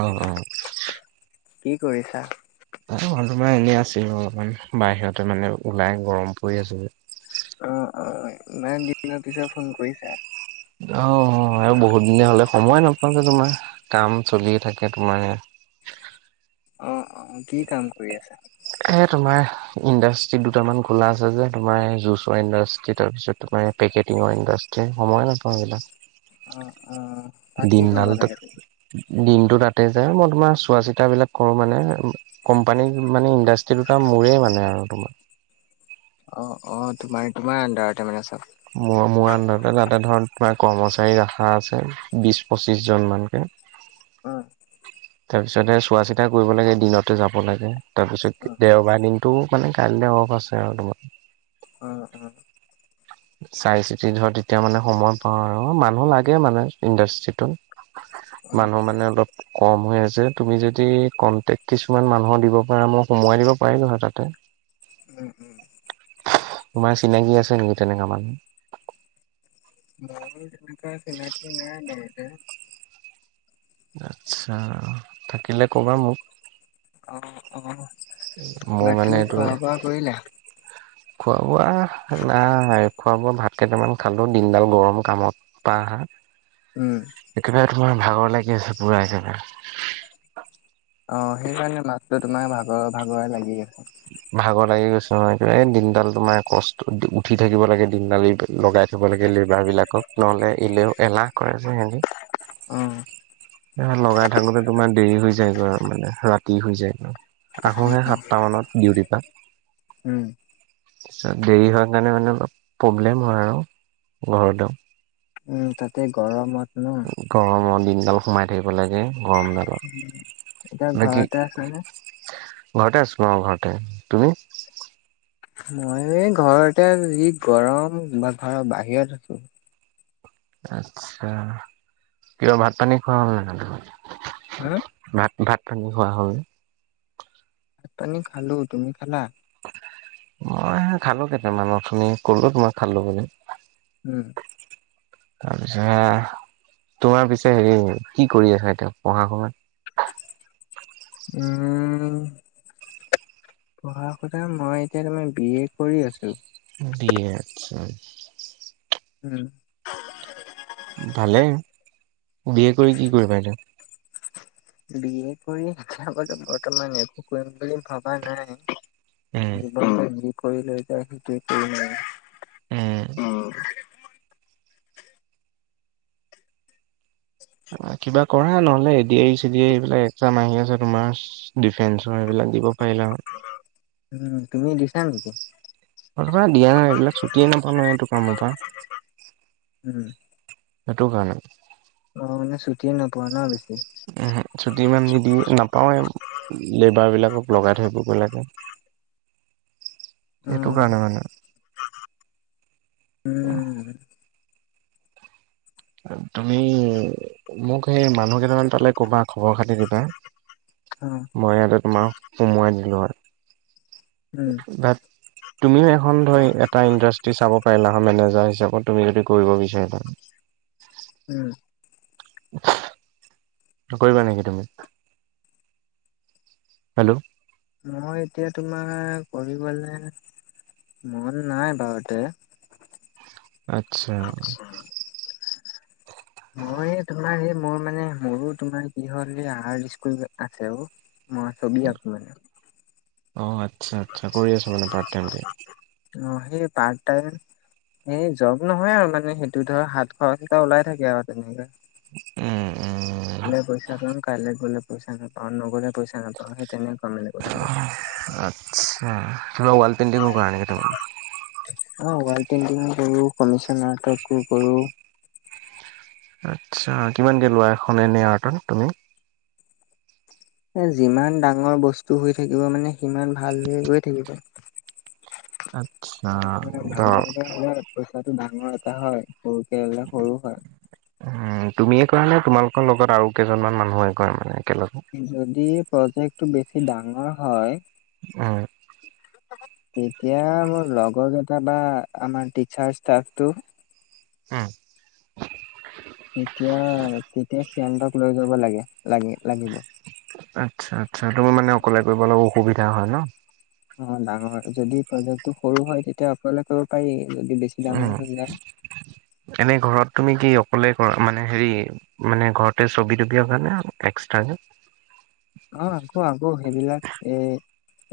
অ', অ'। কি কৰিছা? মই তোমাৰ এনেই আছিল অলপমান বাহিৰতে মানে ওলাই গৰম পৰি আছো। অ, অ, ইমান দিনৰ পিছত ফোন কৰিছা। অ' আৰু বহুত দিনে হলে সময় নাপাওঁ যে তোমাৰ কাম চলি থাকে তোমাৰ ই অ, অ কি কাম কৰি আছা? এ তোমাৰ ইণ্ডাষ্ট্ৰি দুটামান খোলা আছে যে তোমাৰ জুচৰ ইণ্ডাষ্ট্ৰি তাৰপিছত তোমাৰ পেকেটিঙৰ ইণ্ডাষ্ট্ৰি সময় নাপাও এইবিলাক। অ, অ। তাত কি কৰিব দিনডালটো লাগে? তুমি? দিনতো তাতে যায় মই তোমাৰ চোৱা- চিতাবিলাক। কৰো মানে কোম্পানী মানে ইণ্ডাষ্ট্ৰি দুটা মোৰেই মানে আৰু তোমাৰ। অ, অ, তোমাৰ তোমাৰ আণ্ডাৰতে মানে চব। মোৰ মোৰ আন্ধাৰতে তাতে ধৰ তোমাৰ কৰ্মচাৰী ৰাখা আছে বিশ, পঁচিশ জন মানকে। অ। তাৰ পিছতে চোৱা চিতা কৰিব লাগে দিনতে যাব লাগে। তাৰ পিছত অ', দেওবাৰ দিনতটো মোৰ মানে কাইলৈ অফ আছে আৰু তোমাৰ। উম, উম। চাই চিতি ধৰ তেতিয়া মানে সময় পাওঁ আৰু মানুহ লাগে মানে ইণ্ডাষ্ট্ৰিটোত। অ', মানুহ মানে অলপ। কম হৈ আছে তুমি যদি কনটেক্ট কিছুমান মানুহৰ দিব পাৰা মই সোমোৱাই দিব পাৰিম আৰু তাতে। উম, উম। তোমাৰ চিনাকি আছে নেকি তেনেকা মানুহ। আৰু তেনেকুৱা চিনাকি নাই বাৰু। আচ্ছা, থাকিলে ক'বা মোক। অ, অ, মোৰ মানে বাকী খোৱা বোৱা কৰিলা? খোৱা-বোৱা নাই খোৱা বোৱা ভাত কেইটামান খালো দিনডাল গৰম কামত। পা উম, একেবাৰে তোমাৰ ভাগৰ লাগি আছে পুৰা একেবাৰে। অ' সেইকাৰণে মাতটো তোমাৰ ভাগৰ ভাগৰেই লাগি আছে। ভাগৰ লাগি গৈছে নহয় কিবা এই দিনডাল তোমাৰ কষ্ট উঠি থাকিব লাগে দিনডালৰ লগাই থব লাগে লিডাৰ বিলাকক নহ'লে এলেও এলাহ কৰে যে সিহঁতে। উম। লগাই থাকোতে তোমাৰ দেৰি হৈ যায়গৈ আৰু মানে ৰাতি হৈ যায়। আহোহে সাতটা মানত ডিউটি পা। উম। তাৰপিছত দেৰি হোৱাৰ কাৰণে মানে প্ৰব্লেম হয় আৰু আহোতে। উম, তাতে গৰমত ন। গৰমৰ দিনডাল সোমাই থাকিব লাগে গৰমডাল। এতিয়া ঘৰতে আছে নে? ঘৰতে আছো অ' ঘৰতে, তুমি? মই এই ঘৰতে যি গৰম বা ঘৰৰ বাহিৰত আছো। আচ্ছা কিয় ভাত পানী খোৱা হ'ল নে নাই তহঁতৰ। ভাত ভাত পানী খোৱা হ'ল। ভাত পানী খালো, তুমি খালা? মই খালো কেইটামান অথনি ক'লো তোমাৰ খালো বুলি। উম। তাৰপিছত তোমাৰ পিছে হেৰি কি কৰি আছা এতিয়া পঢ়া- শুনা। উম। পঢ়া-শুনা মই এতিয়া তোমাৰ বি এ কৰি আছো। বি, এ আচ্ছা। উম। ভালে বি এ কৰি কি কৰিবা এতিয়া? বি এ কৰি চাবা লাগবো বৰ্তমান একো কৰিম বুলি ভাবা নাই। উম যি কৰি লৈ যায় সেইটোৱে কৰি ন। উম। কিবা কৰা নহ'লে এডি আৰ ই, চেডি আৰ ই এইবিলাক একজাম আহি আছে তোমাৰ। ডিফেন্সৰ সেইবিলাক দিব পাৰিলা হয়। উম, তুমি দিছা নেকি? বৰ্তমান দিয়া নাই এইবিলাক ছুটিয়ে নাপাও নহয় এইটো কামৰ পৰা। উম। সেইটো কাৰণে। অহ, মানে ছুটি নাপোৱা ন, বেছি? উম, চুটি ইমান নিদিয়ে নাপাওৱে লেবাৰ বিলাকক লগাই থৈ অ [unintelligible] এইটো কাৰণে মানে। উম। তুমি মোক সেই মানুহ কেইটামান পালে ক'বা খবৰ খাতি দিবা। অ'। মই ইয়াতে তোমাক সোমোৱাই দিলো হয়। উম বাত তুমিও এখন ধৰি এটা ইণ্ডাষ্ট্ৰি চাব পাৰিলা হয় মেনেজাৰ হিচাপত তুমি যদি কৰিব বিচাৰি থাকা। উম এইটো কৰিবা নেকি তুমি? হেল্ল'। মই এতিয়া তোমাৰ কৰিবলে মন নাই বাৰুতে। আচ্ছা। আচ্ছা মই তোমাৰ সেই মোৰ মানে মোৰো তোমাৰ কি হ'ল এ আৰ্ট স্কুল আছে অ, মই ছবি আঁকো মানে। অ', আত [unintelligible] অহ, সেই পাৰ্ট টাইম এই জব নহয় আৰু মানে সেইটো ধৰ হাত- খৰচ এটা ওলাই থাকে আৰু তেনেকই। উম। উম গলে পইচা পাম কাইলে গলে পইচা নাপাওঁ, নগলে পইচা নাপাওঁ সেই তেনেকুৱা মানে কথাটো। আচ্ছা এইফালে ৱাল পেইণ্টিং কৰা নাই এইটো কাৰণে। অ', ৱাল পেইণ্টিং কৰো, কমিচন আৰ্ট কৰো। আচ্ছা কিমানকে লোৱা এখন এনে আৰ্টত তুমি? এ যিমান ডাঙৰ বস্তু হৈ থাকিব মানে সিমান ভাল হৈ গৈ থাকিব। আচ্ছা [unintelligible] ধৰ ডাঙৰকে হ' লে পইচাটো ডাঙৰ এটা হয় সৰুকে ললে সৰু হয়। উম, তুমিয়ে কৰা নে তোমালোকৰ লগত আৰু কেইজনমান মানুহ আহি কৰে মানে একেলগে? যদি প্ৰজেক্টটো বেছি ডাঙৰ হয় উম। তেতিয়া মোৰ লগৰ কেটা বা আমাৰ টিচাৰ ষ্টাফটো হম, তেতিয়া -তেতিয়া সিহঁতক লৈ যাব লাগে -লাগে- লাগিব। আচ্ছা-আচ্ছা তুমি মানে অকলে কৰিবলে অসুবিধা হয় ন'? অ,, ডাঙৰ যদি প্ৰজেক্টটো সৰু হয় তেতিয়া [unintelligible] পাৰি যদি বেছি ডাঙৰ উম, হৈ যায় এনে ঘৰত তুমি কি অকলে কৰা মানে হেৰি মানে ঘৰতে ছবি -তবি অকানে এক্সট্ৰাক? অ, আকৌ -আকৌ সেইবিলাক এ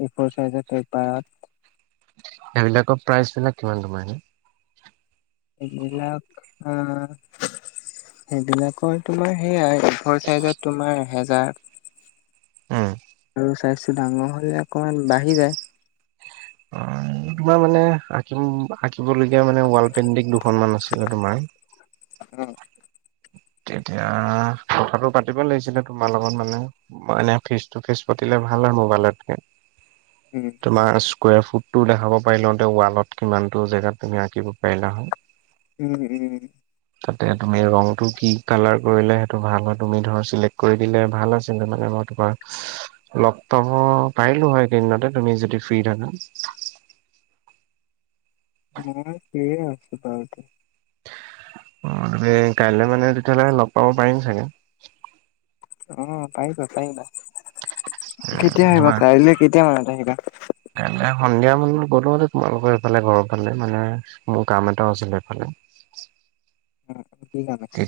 এফৰ চাইজৰ পেপাৰত সেইবিলাকৰ প্ৰাইচ বিলাক কিমান তোমাৰ এনে? এইবিলাক আ সেইবিলাকৰ তোমাৰ সেয়াই ফৰ চাইজত তোমাৰ এহেজাৰ। উম, অ, চাইজটো ডাঙৰ হৈ যায় অকণমান বাঢ়ি যায়। অ, তোমাৰ মানে আঁকিম-আঁকি এইবোৰ লৈ মানে ৱাল পেইণ্টিং দুখনমান আছিলে তোমাৰ [unintelligible] তেতিয়া কথাটো পাতিব লাগিছিলে তোমাৰ লগত মানে। অ, এনে ফেচ টু ফেচ পাতিলে ভাল হয় মোবাইলতকে। উম, তোমাৰ স্কুৱেৰ ফুট টো দেখাব পাৰিলেওতে ৱালত কিমানটো জেগাত তুমি আঁকিব পাৰিলা হয়। উম-উম তাতে তুমি ৰঙতো কি কালাৰ কৰিলে সেইটো ভাল হয় তুমি ধৰা চিলেক্ট কৰি দিলে ভাল আছিল মানে মই তোমাৰ লগ পাব পাৰিলো হয় এইকিদিনতে তুমি যদি ফ্ৰী থাকা। মই ফ্ৰীয়ে আছো বাৰুতে। অ, তুমি কাইলে মানে তেতিয়াহ'লে লগ পাব পাৰিম চাগে।? অ, পাৰিবা -পাৰিবা কেতিয়া আহিবা কাইলে কেতিয়া মানত আহিবা? এনে সন্ধিয়া মান গলো হয়তে তোমালোকৰ এইফালে ঘৰৰ ফালে মানে মোৰ কাম এটাও আছিলে সেইফালে উম, কি কাম আছিল?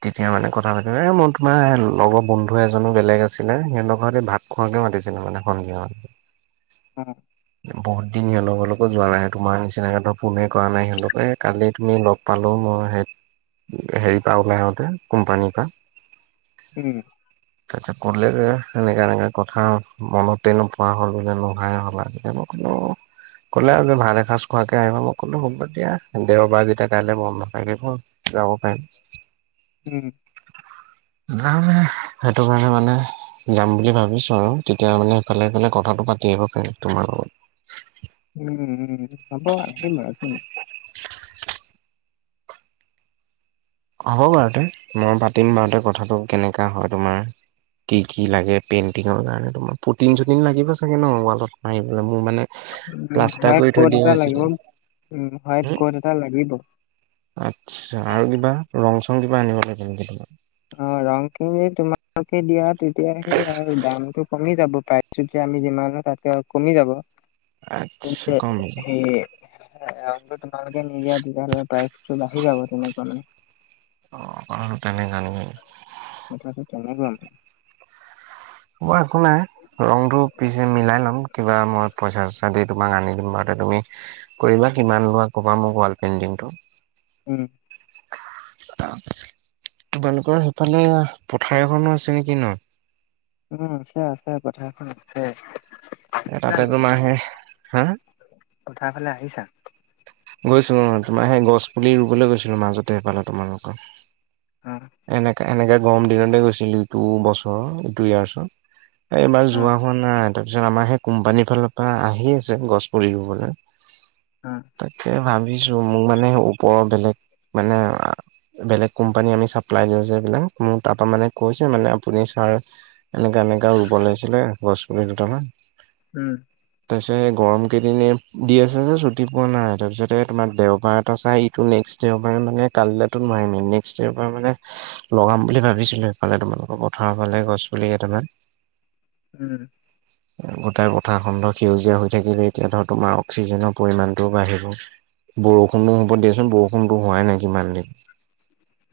তেতিয়া মানে কথা পাতি এ মোৰ তোমাৰ লগৰ বন্ধু এজনো বেলেগ আছিলে সিহঁতৰ ঘৰতে ভাত খোৱা কে মাতিছিলে মানে ভন্টিহত। উম, বহুত দিন সিহঁৰ লগক লগ যোৱা নাই তোমাৰ নিচিনাক ইহঁতক প্ৰথম ফোনে কৰা নাই সিহঁকে কালি তুমি লগ পালোঁ মই সেইত হেৰিৰ পৰা ওলাই আহোঁতে কোম্পানীৰ পৰা। উম, তাৰছত ক'লে যে সেনেকে- এনেকে কথা মনতে নোপোৱা হ'ল বোলে নুহায়ে হ'ল আজিকা [unintelligible] ক'লে আৰু যে ভাত এসাঁজ খোৱাকে আহিবা মই ক'লো হ'ব দিয়া দেওবাৰ যেতিয়া কাইলে মন থাকিব। ব যাব পাৰিম। উম, নানে সেইটো কাৰণে মানে যাম বুলি ভাবিছো আৰু তেতিয়া মানে সেইফালে-এইফালে কথাটো পাতি আহিব পাৰিম তোমাৰ লগত উম-উম হব আহিম বাৰু একোনাই। [unintelligible] হ'ব বাৰুতে মই পাতিম বাৰু তে কথাটো কেনেকা হয় তোমাৰ। কি-কি লাগে পেইণ্টিঙৰ কাৰণে তোমাৰ পুটিন চুটিন লাগিব চাগে ন' ৱালত মাৰিবলে মোৰ মানে উম, দুই প্লাষ্টাৰ ভাগ কৰি কত থৈ দিয়া এটা লাগিব, আছিলে দুই ভাগ কতএটা লাগিব। আচ্ছা আৰু কিবা ৰং চং কিবা আনিব লাগে নেকি তোমাক? অ, ৰং খিনি তোমালোকে দিয়া তেতিয়া সেই আৰু দামটো কমি যাব তাই তেতিয়া আমি যিমানো তাতকে আৰু কমি যাব [unintelligible] আচ্ছা কম নেকি সেই ৰংটো তোমালোকে নিজেই বুজাৰ হৈ পাই ত' বাঢ়ি যাব তোমাক মানে। অ', অ', তেনেকা নিকি? কথাটো তেনেকুৱা মানে। উ, আহ একো নাই ৰংটো পিছে মিলাই লম কিবা মই। পইচা- চইচা দি তোমাক আনি দিম বাৰুতি তুমি কৰিবা কিমান লোৱা ক'বা মোক ৱাল পেইণ্টিংটো? উম, তাপ তোমালোকৰ সেইফালে পথাৰ এখনো আছে নেকি ন? উম, আছে- আছে পথাৰখন আছে। এ তাতে তোমাৰ সেই [unintelligible] হা পথাৰ ফালে আহিছা? গৈছি অ, তোমাৰ সেই গছ পুলি ৰুবলে গৈছিলোঁ মাজতে এ এফালে তোমালোকৰ। অ', এনেকা -এনেকা গৰম দিনতে গৈছিলো ইটো বছৰৰ ইটো ইয়াৰচত। এইবাৰ অ যোৱা হোৱা নাই তাৰপিছত আমাৰ সেই কোম্পানীৰ ফালৰ পৰা আহি আছে গছ পুলি ৰুবলৈ। অ', তাকে ভাবিছোঁ মোৰ মানে ওপৰৰ বেলেগ মানে বেলেগ কোম্পানী আমি চাপ্লাই ডিও যে এইবিলাক মোৰ তাৰ পা মানে কৈছে মানে আপুনি ছাৰ এনেকা -এনেকা ৰুব লাগিছিলে গছ-পুলি দুটামান। উম, তাপিচে কৰে গৰম কেইদিনে দি আছে যে ছু একো নাই তাৰপিছতে তোমাৰ দেওবাৰ এটা চাই ইটো নেক্স দেওবাৰে মানে কালিলে টো নোৱাৰিম এনে পিচে এইবাৰ মানে লগাম বুলি ভাবিছিলোঁ এইফালে তোমালোকৰ পথাৰৰ ফালে গছ পুলি কেইটামান। উম, গোটেই পথাৰ খনতো সেউজীয়া হৈ থাকিল এতিয়া ধৰ তোমাৰ অক্সিজেনো পৰিমাণটোও বাঢ়িব। বৰষুণো হ'ব দিয়াচোন বৰষুণতো হোৱাই নাই কিমান দিন খেতি-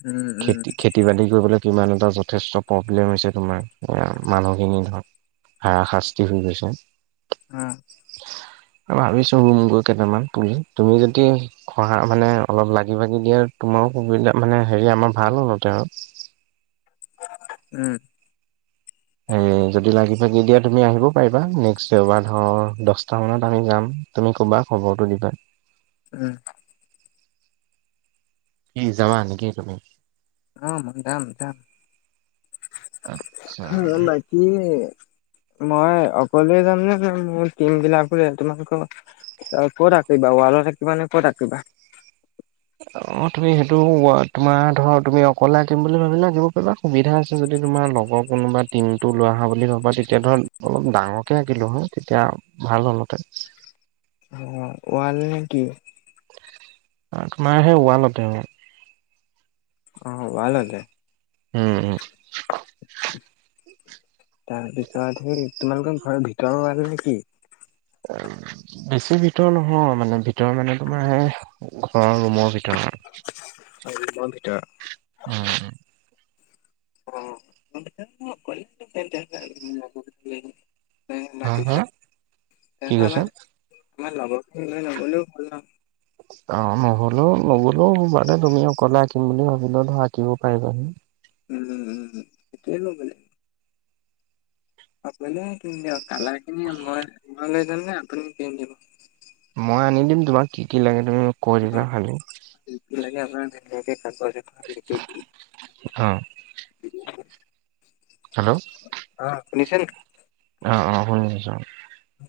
উম উম খেতি খেতি বাতি কৰিবলৈ কিমান এটা যথেষ্ট প্ৰব্লেম হৈছে তোমাৰ মানুহখিনি ধৰ হাৰা শাস্তি হৈ গৈছে। উম, এ ভাবিছো ৰুম গৈ কেইটামান পুলি তুমি যদি ঘহা মানে অলপ লাগি ভাগি দিয়াৰ তোমাৰো সুবিধা মানে হেৰি আমাৰ ভাল হব তেওঁ উম, এই যদি লাগি ভাগি দিয়া তুমি আহিব পাৰিবা। নেক্সট দেওবাৰ ধৰ দচটামানত আমি যাম। তুমি ক'বা খবৰটো দিবা। উম, কি যাবা নেকি তুমি? অ, যাম দাম আচ্ছা। বাকি? মই অকলে যাম নে তুমি মোৰ টিম বিলাকো [unintelligible] অ, ক'ত আঁকিবা ৱালত থাকিবা নে ক'ত আঁকিবা? অ, তুমি সেইটো তোমাৰ ধৰ তুমি অকলে আঁকিম বুলি ভাবিলে আঁকিব পাৰিবা। সুবিধা আছে যদি তোমাৰ লগৰ কোনোবা টিমটো লৈ আহা বুলি ভ'বা তেতিয়া ধৰ অলপ ডাঙৰকে আঁকিলোঁ হয়। তেতিয়া ভাল হ'লহতে। অ, ৱাল নেকি? আ, তোমাৰহে ৱালতে? অ, ৱালতে? উম, উ, তাৰপিছত সেই তোমালোকৰ ঘৰৰ ভিতৰৰ ৱাল নে কি? বেছি ভিতৰ নহয় মানে ভিতৰ মানে তোমাৰ হে ঘৰৰ ৰুমৰ ভিতৰত। হয় ৰোমৰ ভিতৰত। অ উ। অ [unintelligible] নে হা হা মাতিছা। কি তেনেহলে আমাল কৈছা আমাৰ লগৰখিনি লৈ নগলেও হ'ল নহ। অ নহলেও নগলেও বানে তুমি অকলে আঁকিম বুলি ভাবিলো ধৰ আঁকিব পাৰিবা হি। উম উম উম সেতোৱে ল'বলে অকলেই আকিম দিয়ক। কালাৰ খিনি মই লৈ যাম নে আপুনি কিনি দিব? মই আনি দিম তোমাক কি কি লাগে তুমি মোক কৈ দিবা খালী। কি কি লাগে আপোনাক ভেলেগে কাগজ এখনত লিখি দিম। অ [unintelligible] হেল্ল' অ শুনিছে নেক- অ অ শুনি আছো।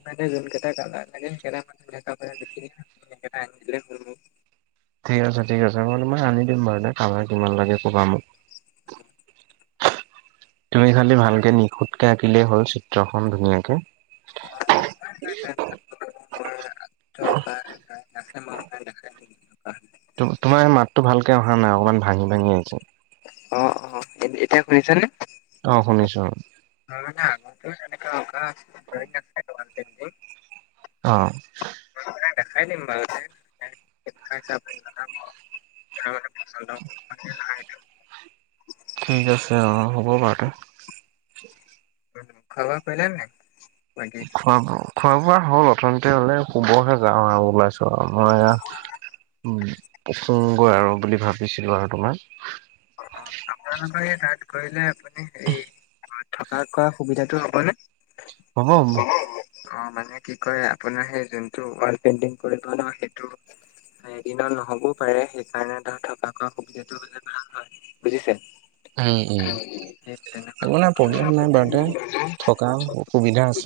মানে যোনকেইটা কালাৰ লাগে [unintelligible] লিখি দিম হা আপুনি আনি দিলে হ'ল মোক। ঠিক আছে ঠিক আছে মই তোমাক আনি দিম বাৰুতে কালাৰ কিমান লাগে ক'বা মোক। তুমি খালী ভালকে নিখুঁতকে আঁকিলেই হ'ল চিত্ৰখন ধুনীয়াকে। [unintelligible] [unintelligible] তোমাৰ মাতটো ভালকে অহা নাই অকণমান ভাঙি ভাঙি আহিছে। অ অ এতিয়া শুনিছে নে? অ শুনিছো। হয় মানে আগত যেনেকা অকা আছে [unintelligible] অ। মই আপোনাক দেখাই দিম বাৰুতে [unintelligible] [unintelligible] ঠিক আছে অ হ'ব বাৰু তে। খোৱা বোৱা কৰিলে নাই? বাকী খোৱা বোৱা খোৱা বোৱা হ'ল উঠনিতে হলে শুবহে যাওঁ আৰু ওলাইছো আও মই আ। উম প্ৰসংগ আৰু বুলি ভাবিছিলো আৰু তোমাক। অ অ আপোনালোকৰ এই তাত কৰিলে আপুনি সেই থকা কোৱা সুবিধাটো হ'ব নে? হ'ব হ'ব। অহ মানে কি কয় আপোনৰ হে যোনটো ৱাল পেন্তিং কৰে ন সেইটো এদিনত নহ'বও পাৰে সেইকাৰণে ধৰ থকা খোৱা সুবিধাটো হ'লে ভাল হয় বুজিছে? উম উম সেই তেনে [unintelligible] কাম অসুবিধা আছে।